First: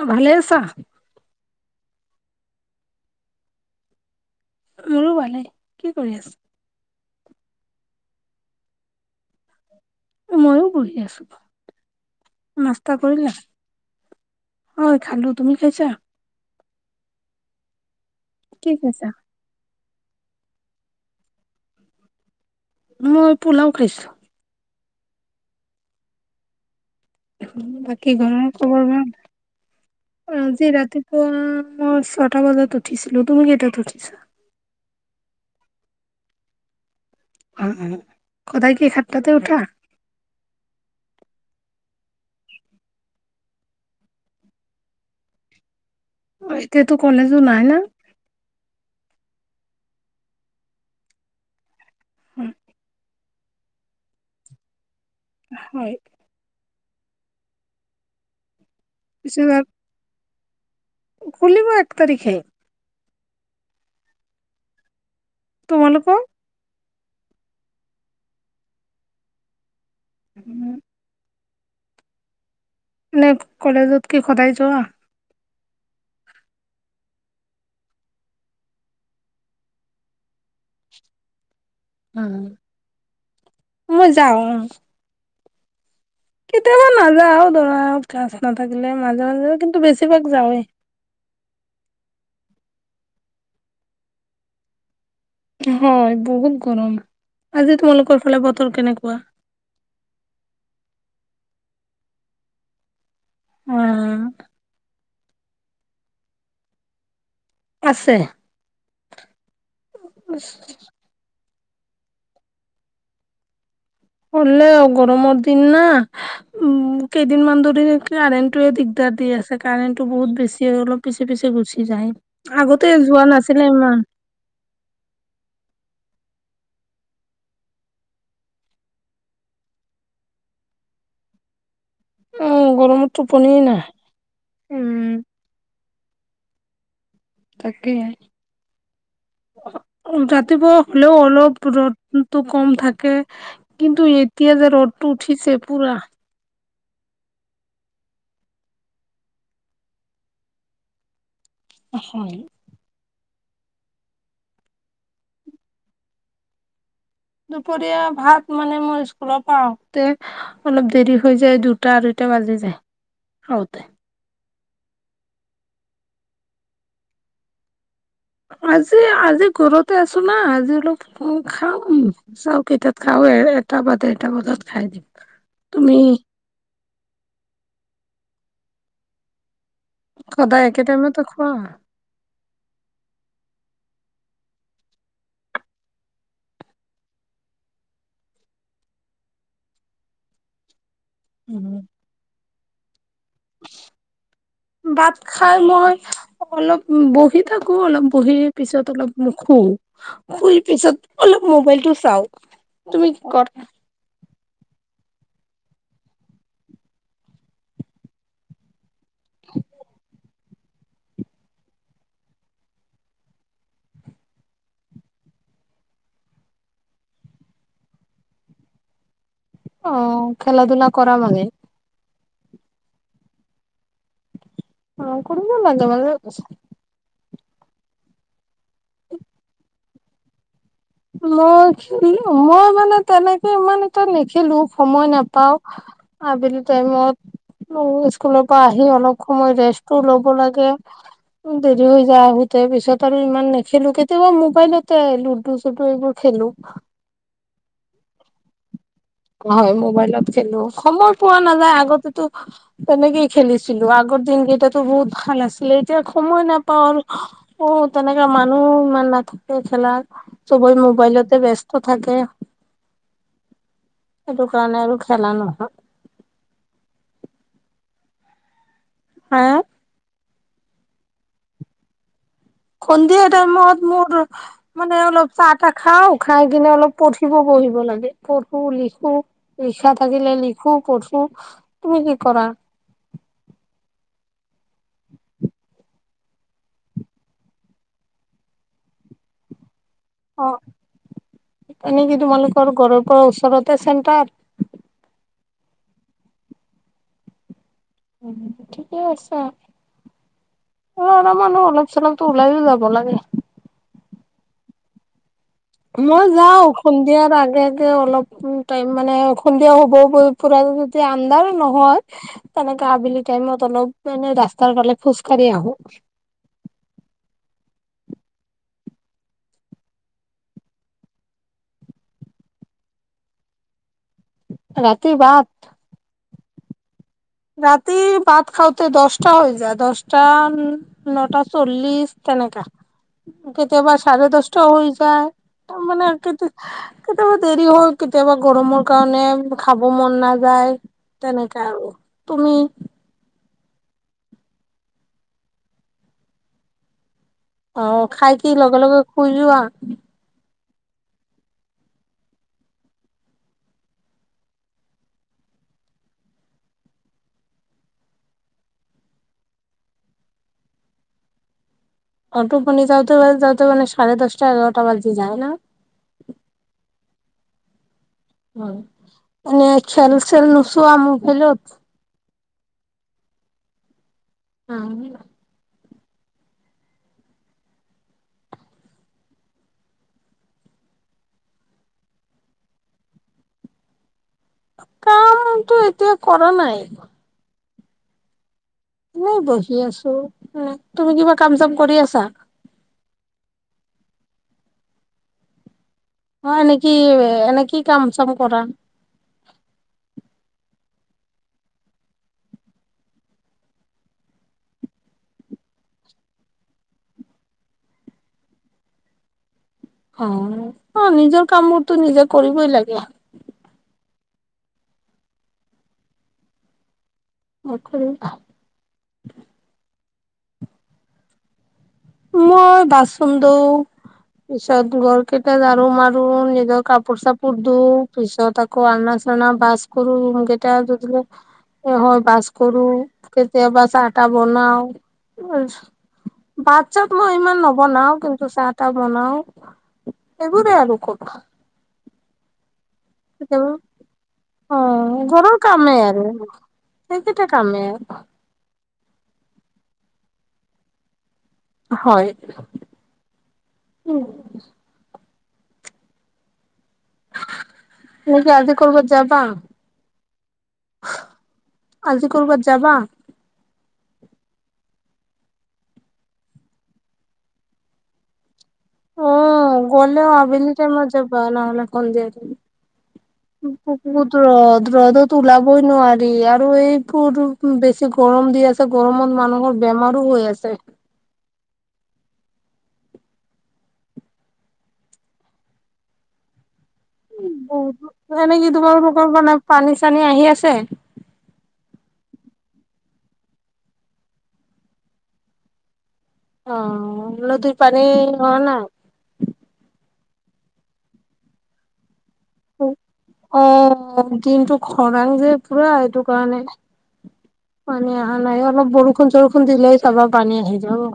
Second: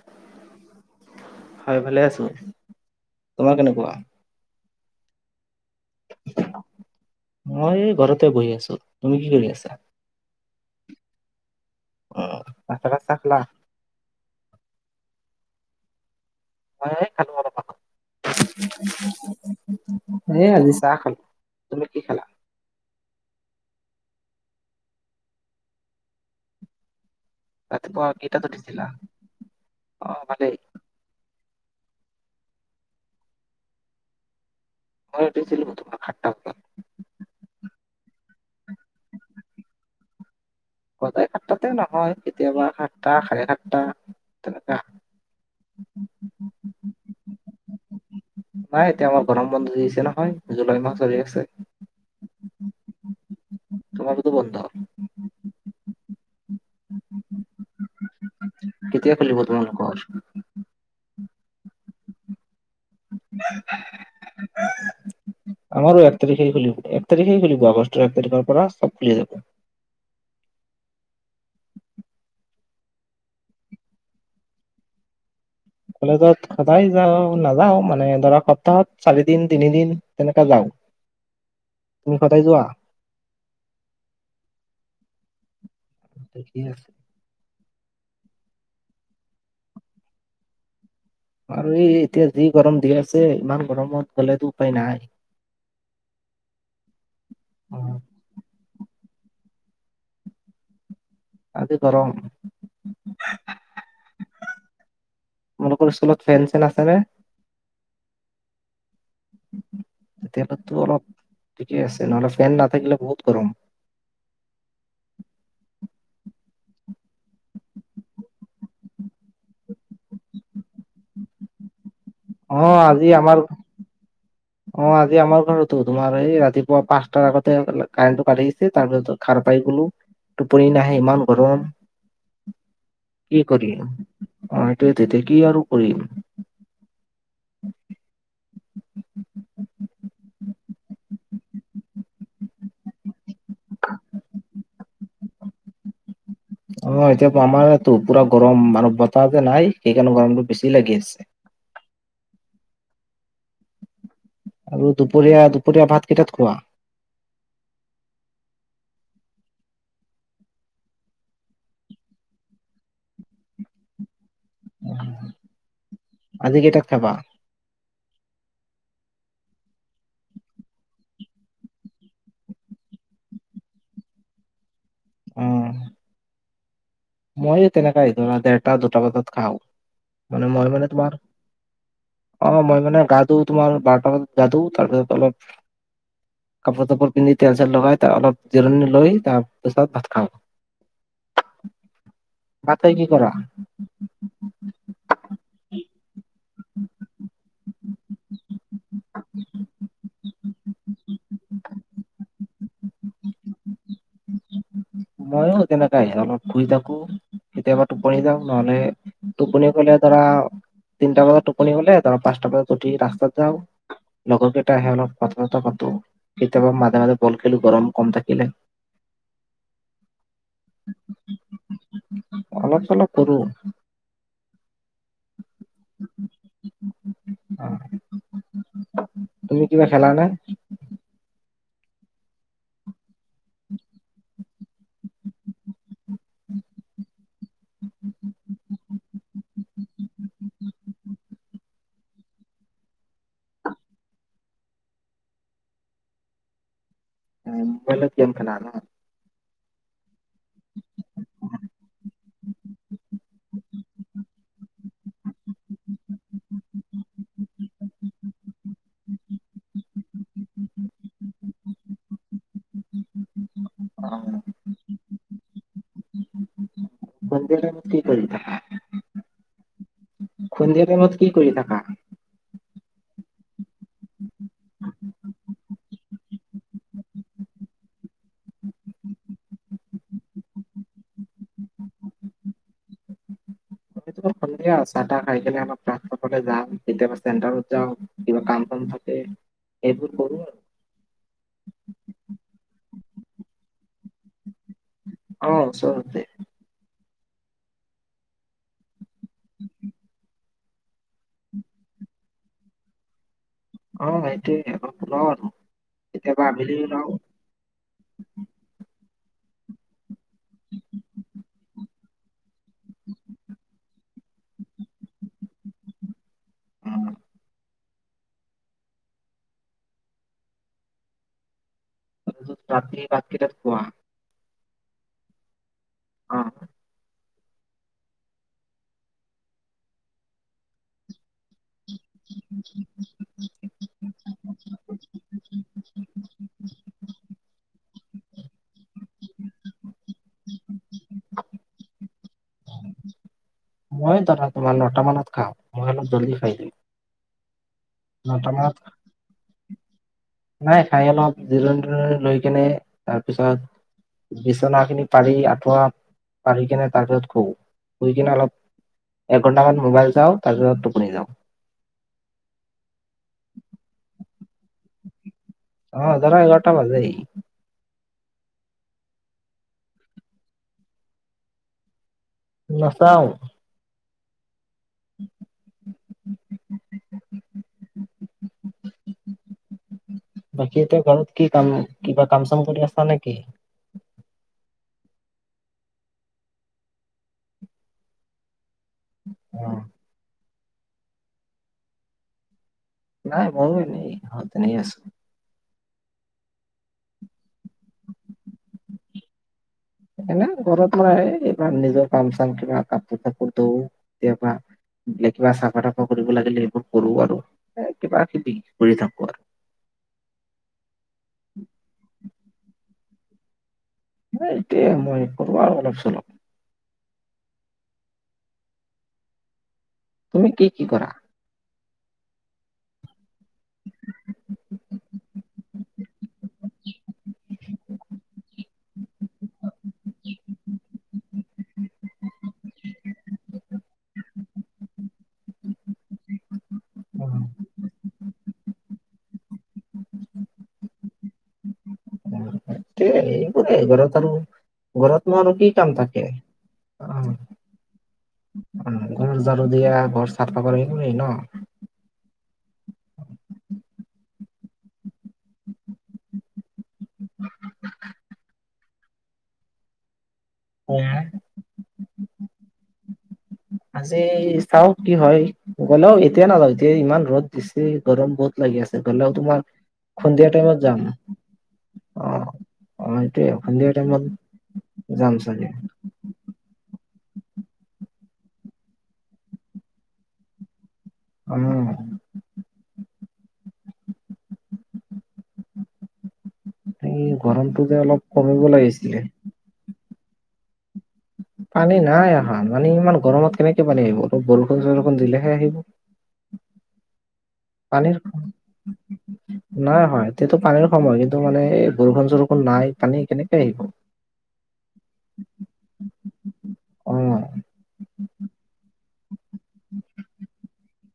অ ভালে আছা হয় ভালে আছো তোমাৰ কেনেকুৱা মোৰো ভালে মই ঘৰতে বহি আছো তুমি কি কৰি আছা মইয়ো বহি আছো নাস্তা ৰাতিপুৱা চাহ কৰিলে খালা? হয় খালো তুমি খাইছা মই খালো অলপ আগত। কি কৈছা। এ আজি চাহ খালো তুমি কি খালা? মই পোলাও খাইছো। ৰাতিপুৱা বাকী কেইটাত ঘৰৰ খবৰ উঠিছিলা? ভাল অ ভালেই। আজি ৰাতিপুৱা। মই ছটা বজাত উঠিছিলো তুমি কেইটাত উঠিছা। মই উঠছিলো তোমাৰ সাতটা বজাত উ উ সদায় কি সাতটাতে উঠা সদায় সাতটাতে নহয় কেতিয়াবা সাতটা চাৰে সাতটা তেনেককা উ এতিয়াতো কলেজো নাই না। নাই এতিয়া আমাৰ গৰম বন্ধু দিছে নহয় জুলাই মাহ চলি আছে। হয়। তোমাৰটোতো বন্ধ। হয় কেতিয়া খুলিব পিছত তোমালোকৰ? খুলিব এক তাৰিখে। আমাৰো এক তোমালোকৰ? তাৰিখে খুলিব। তাৰিখে খুলিব আগষ্টৰ এক তাৰিখৰ পৰা চব খুলি যাব। উম নে কলেজত কি সদায় যোৱা। কলেজত সদায় যাওঁ নাযাও মানে ধৰক সপ্তাহত চাৰিদিন তিনিদিন তেনেকা যাওঁ। [inaudible] তুমি সদায় উম যোৱা মই যাওঁ অ। ঠিকে কেতিয়াবা আছে নাযাও ধৰা ক্লাছ নাথাকিলে মাজে মাজে কিন্তু বেছিভাগ যাওঁৱেই। আৰু এই এতিয়া যি গৰম দি আছে ইমান গৰমত গ'লেতো উপায় নাই। হয় বহুত গৰম আজি অ' তোমালোকৰ ফালে বতৰ কেনেকুৱা। আজি গৰম উ তোমালোকৰ স্কুলত ফেন চেন আছে নে? আছে। তেতিয়া হ'লে অলপ ঠিকে আছে নহ'লে ফেন নাথাকিলে বহুত গৰম। হলোঁও গৰমৰ দিন না উ কেইদিনমান ধৰি কাৰণ্টটোৱে দিগদাৰ। দি আছে কাৰেণ্টটো বহুত বেছি হয় অলপ পিছে পিছে গুচি যায়। অ' আগতে আজি যোৱা আমাৰ নাছিলে ইমান। অ আজি আমাৰ ঘৰতো তোমাৰ এই ৰাতিপুৱা পাঁচটাৰ আগতে কাৰেণ্টটো কাটি দিছে তাৰপিছত ঘাৰ সাপাই গলো টোপনি নাহে ইমান গৰম। অ' গৰমত কি টোপনিয়ে কৰি নাহে। অ এটো উম, তেতি কি আৰু কৰিম তাকাহে যাত পুৱ হ'লেও অলপ ৰ'দতটো কম থাকে কিন্তু এতিয়া যে ৰ'দতটো উঠিছ- তে পুৰা অ এতিয়া আমাৰটো পুৰা গৰম মানৱ বতাহ যে নাই সেইকাৰণে গৰমটো বেছি লাগি আছে। হয় আৰু দুপৰীয়া দুপৰীয়া ভাত কেইটাত খোৱা? দুপৰীয়া ভাত মানে মই স্কুলৰ পৰা আহোতে অলপ দেৰি হৈ যায় দুটা আঢৈটা বাজি যায় আহোঁতে। আজি কেইটাত খাবা? আজি আজি ঘৰতে আছো না আজি অলপ খাও চাওকেইটাত খাও। এটা বাত এটা বজাত খাই দিম। অ', তুমি? মইয়ো তেনেকাই ধৰা দেৰটা দুটা বজাত খাওঁ। মানে মই সদায় একে মানে তোমাৰ টাইমতে খোৱা? অ মই মানে গা ধোওঁ ধোওঁ বাৰটা গা ধোওঁ তাৰপিছত অলপ কাপোৰ তাপোৰ পিন্ধি তেল চেল লগাই তা অলপ জিৰণি লৈ তাপিছত ভাত খাওঁ। [inaudible] উম। ভাত খাইলি? ভাত খাই মই। অলপ বহি থাকোঁ অলপ বহি পিছত অলপ মোক শু শুই পিছত অলপ- মোবাইলটো চাওঁ তুমি ক'ত [inaudible] ময়ো তেনেকাই অলপ শুই থাকোঁ কেতিয়াবা টোপনি যাওঁ নহ'লে। টোপনি গ'লে ধৰা তিনটা মানত টোপনি গ'লে ধৰ পাঁচটা বজাত উঠি ৰাস্তাত যাওঁ। লগৰ কেইটা আহে অলপ কথা চথা পাতোঁ কেতিয়াবা মাজে মাজে বল খেলোঁ গৰম কম থাকিলে। অ খেলা ধূলা কৰা মানে? অলপ চলপ কৰোঁ। অ কোন কোন নাই যোৱা তোমালোকে- অ তুমি কিবা খালা নে? মই খিলো মই মানে। তেনেকে ইমান এটা নেখেলো সময় নাপাওঁ আবেলি টাইমত। স্কুলৰ পৰা আহি অলপ সময় ৰেষ্টো ল'ব লাগে। দেৰি হৈ যায় হেতো পিছত আৰু ইমান নেখেলোঁ কেতিয়াবা মোবাইলতে লুড- লুডো চুডো এইবোৰ খেলোঁ। উ মোবাইলত গেম খেলা ন? হয় মোবাইলত। খেলো সময় পোৱা নাযায় আগতেতো তেনেকেই খেলিছিলোঁ আগৰ দিন কেইটাত বহুত ভাল আছিলে এতিয়া সময় নাপাও আৰু অ তেনেকা মানুহ ইমান নাথাকে। খেলা চবে মোবাইলতে ব্যস্ত থাকে। [inaudible] অ সেইটো কাৰণে আৰু খেলা নহয়। [unintelligible] আ সন্ধিয়া টাইমত কি কৰি থাকা, সন্ধিয়া টাইমত মোৰ মানে অলপ চাহ তাহ খাও খাই কিনে অলপ পঠিব ব পঢ়িব লাগে পঢ়ো লিখো লিখা থাকিলে লিখো পঢ়ো। তুমি কি কৰা? সন্ধিয়া চাহ তাহ খাই কেনে অলপ ঘৰলে যাও কেতিয়াবা চেণ্টাৰত যাও কিবা কাম কাম বন থাকে সেইবোৰ কৰো আৰু। এনে কি তোমালোকৰ ঘৰৰ পৰা ওচৰতে চেণ্টাৰ? অ ওচৰতে। উ ঠিকেই আছা অ এবাৰ মানে অলপ চলপ ওলাইয়ো যাব লাগে। অ সেইটোৱে আক। মই যাও সন্ধিয়াৰ আগে আগে অলপটো টাইম মানে সন্ধিয়া হ'ব পুৰা যদি আন্ধাৰ নহয় তেনেকে- আবেলি টাইমত অলপ মানে ৰাস্তাৰ ফালে খোজ কাঢ়ি আহো। উম। তাৰপিছত ৰাতি ভাত কেইটাত খোৱা। ৰাতি ভাত অ ৰাতি ভাত খাওঁতে দশটা হৈ যায় দহটা নটা চল্লিছ। তেনেকা কেতিয়াবা চাৰে দহটা হৈ যায়। তাৰ মানে কে কেতিয়াবা দেৰি হয় কেতিয়াবা গৰমৰ কাৰণে খাব মন নাযায় তেনেকা আৰু তুমি মই দাদা তোমাৰ নটা মানত খাও মই অলপ জলদি খাই দিও অ খাই কি লগে লগে শুই যোৱা নাই খাই অলপ জিৰণি তিৰণি লৈ কেনে তাৰপিছত বিচনাখিনি পাৰি আঁঠুৱা পাৰি কিনে তাৰপিছত শুও শুই কিনে অলপ এঘন্টামান মোবাইল চাও তাৰপিছত টোপনি যাও অ টোপনি যাওতে যাতে মানে চাৰে দহটা এঘাৰটা বাজি যায় ন অ ধৰা এঘাৰটা বাজেই এ খেল চেল নোচোৱা মোবাইলত নাচাও অ বাকী এতিয়া ঘৰত কি কাম কিবা কাম চাম কৰি আছা নেকি কামটো এতিয়া কৰা নাই মই অ বহি আছো তুমি কিবা কাম চাম কৰি আছা নাই মোৰ এনেই এনেই আছো অ এনেকি এনেকি কাম চাম কৰা এনে ঘৰত মই এইবাৰ নিজৰ কাম চাম কিবা কাপোৰ চাপোৰ ধোও কেতিয়াবা বোলে কিবা চাফা তাফা কৰিব লাগিলে এইবোৰ কৰো আৰু কিবা কিবি কৰি থাকো আৰু অ অ নিজৰ কাম বোৰতো নিজে কৰিবই লাগে এইটোয়ে মই কৰোঁ আৰু অলপ চলপ নকৰিবা তুমি কি কি কৰা মই বাচন ধোও পিছত ঘৰ কেইটা ঝাৰু মাৰো নিজৰ কাপোৰ চাপোৰ ধূও পিছত আকৌ আনা চানা পা [unintelligible] কেইটা যে এ হয় বাস কৰো কেতিয়াবা চাহটা বনাও উ [unintelligible] চাওঁক মই ইমান নবনাও কিন্তু চাহ তাহ বনাও এইবোৰে আৰু কৰো কেতিয়াবা এইবোৰে ঘৰত আৰু অ ঘৰতনো আৰু কি কাম থাকে এই কেইটা কামে অহ ঘৰ ঝাড়ু দিয়া ঘৰ চাফ এইবোৰে ন হয় উম তুমি কি আজি কৰবাত যাবা আজি কৰ বাত যাবা আজি চাওঁ কি হয় গ'লেও এতিয়া নাযাওঁ এতিয়া ইমান ৰ'দ দিছে গৰম বহুত লাগি আছে গ'লেও তোমাৰ অহ গ'লে সন্ধিয়া আবেলি যাম টাইমত যাবা নহ'লে সন্ধিয়া অ'। টাইমত অ', সেইটোয়ে সন্ধিয়া টাইমত বহুত ৰ'দ যাম ৰ'দত চাগে ওলাবই নোৱাৰি আৰু এইবোৰ বেছি বেছি গৰম দি আছে গৰমত মানুহৰ বেমাৰো হৈ আছে উম এই উম গৰমটো যে অলপ বহুতো কমিব এনেকে লাগিছিলে। তোমালোকৰ পিনে পানী চানী আহি আছে পানী নাই অহা মানে ইমান গৰমত কেনেকে পানী আহিব অলপ বৰষুণ চৰষুণ দিলেহে আহিব অহ নদীৰ পানী পানীৰ হোৱা নাই এইটো পানীৰ সময় কিন্তু মানে বৰষুণ চৰষুন অহ দিনটো খৰাং যে পুৰা এইটো কাৰণে অ পানী অহা নাই অলপ বৰষুণ চৰষুণ দিলেই চাবা পানী আহি যাব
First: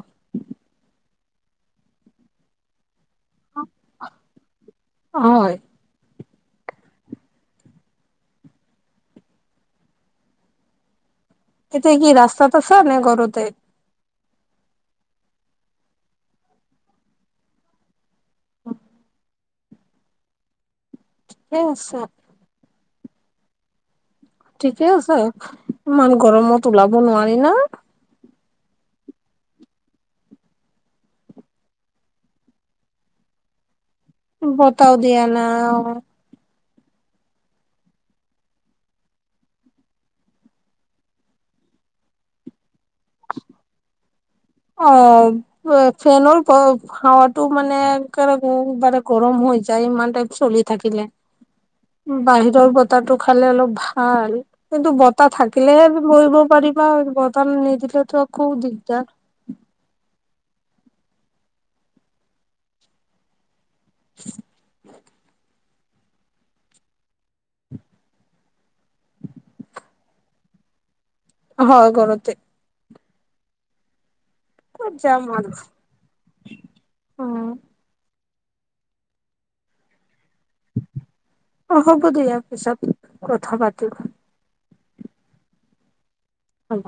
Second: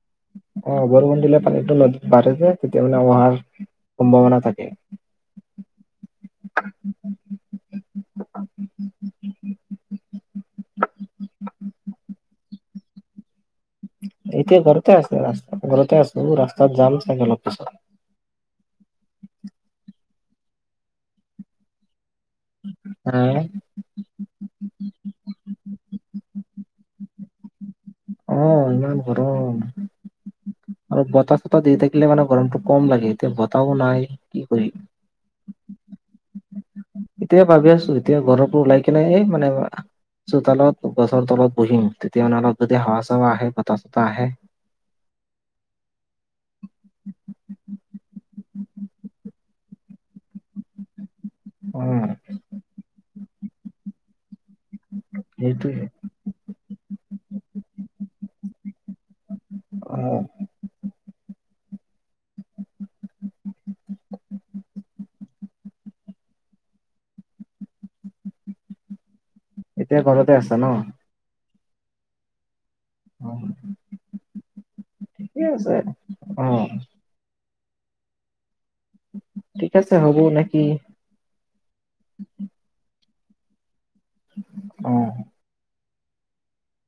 অহ বৰষুণ দিল পানীটো নদীত বাঢ়ে তেতিয়া অহাৰ সম্ভাৱনা থাকে হয় [unintelligible] [unintelligible] এতিয়া কি ৰাস্তাত আছে নে ঘৰতে এতিয়া ঘৰতে আছে ৰাস্তা ঘৰতে আছো ৰাস্তাত যাম চাগে অলপ পিছত এয়া ‌চা হে ঠিকে আছে। হলেই ন অহ ইমান গৰম আৰু বতাহ চতাহ দি থাকিলে মানে গৰমটো কম লাগে এতিয়া বতাহও নাই কি কৰিম বতাও দিয়া নাই অহ এতিয়া ভাবি আছো এতিয়া ঘৰৰ পৰা ওলাই কিনে এই মানে চোতালত গছৰ তলত বহিম তেতিয়া অলপ যদি হাৱা চাৱা বতাহ চতাহ আহে অহ ফেনৰ খাৱাটো মানে কে লে বাৰে গৰম মই যাই ইমান টাইপ চলি থাকিলে অ বাহিৰৰ বতাহটো খালে অলপ ভাল কিন্তু বতাহ সেইটোৱে থাকিলেহে বহিব পাৰিবা বতাহ নিদিলেতো খুব দিগদাৰ অহ [unintelligible] এতিয়া ঘৰতে আছা ন হয় ঘৰতে অহ ক'ত যাম ঠিকেই আৰু আছে অহ উম, ঠিক আছে হ'ব নে অহ হ'ব দিয়াৰ পিছত কথা পাতিব অহ হব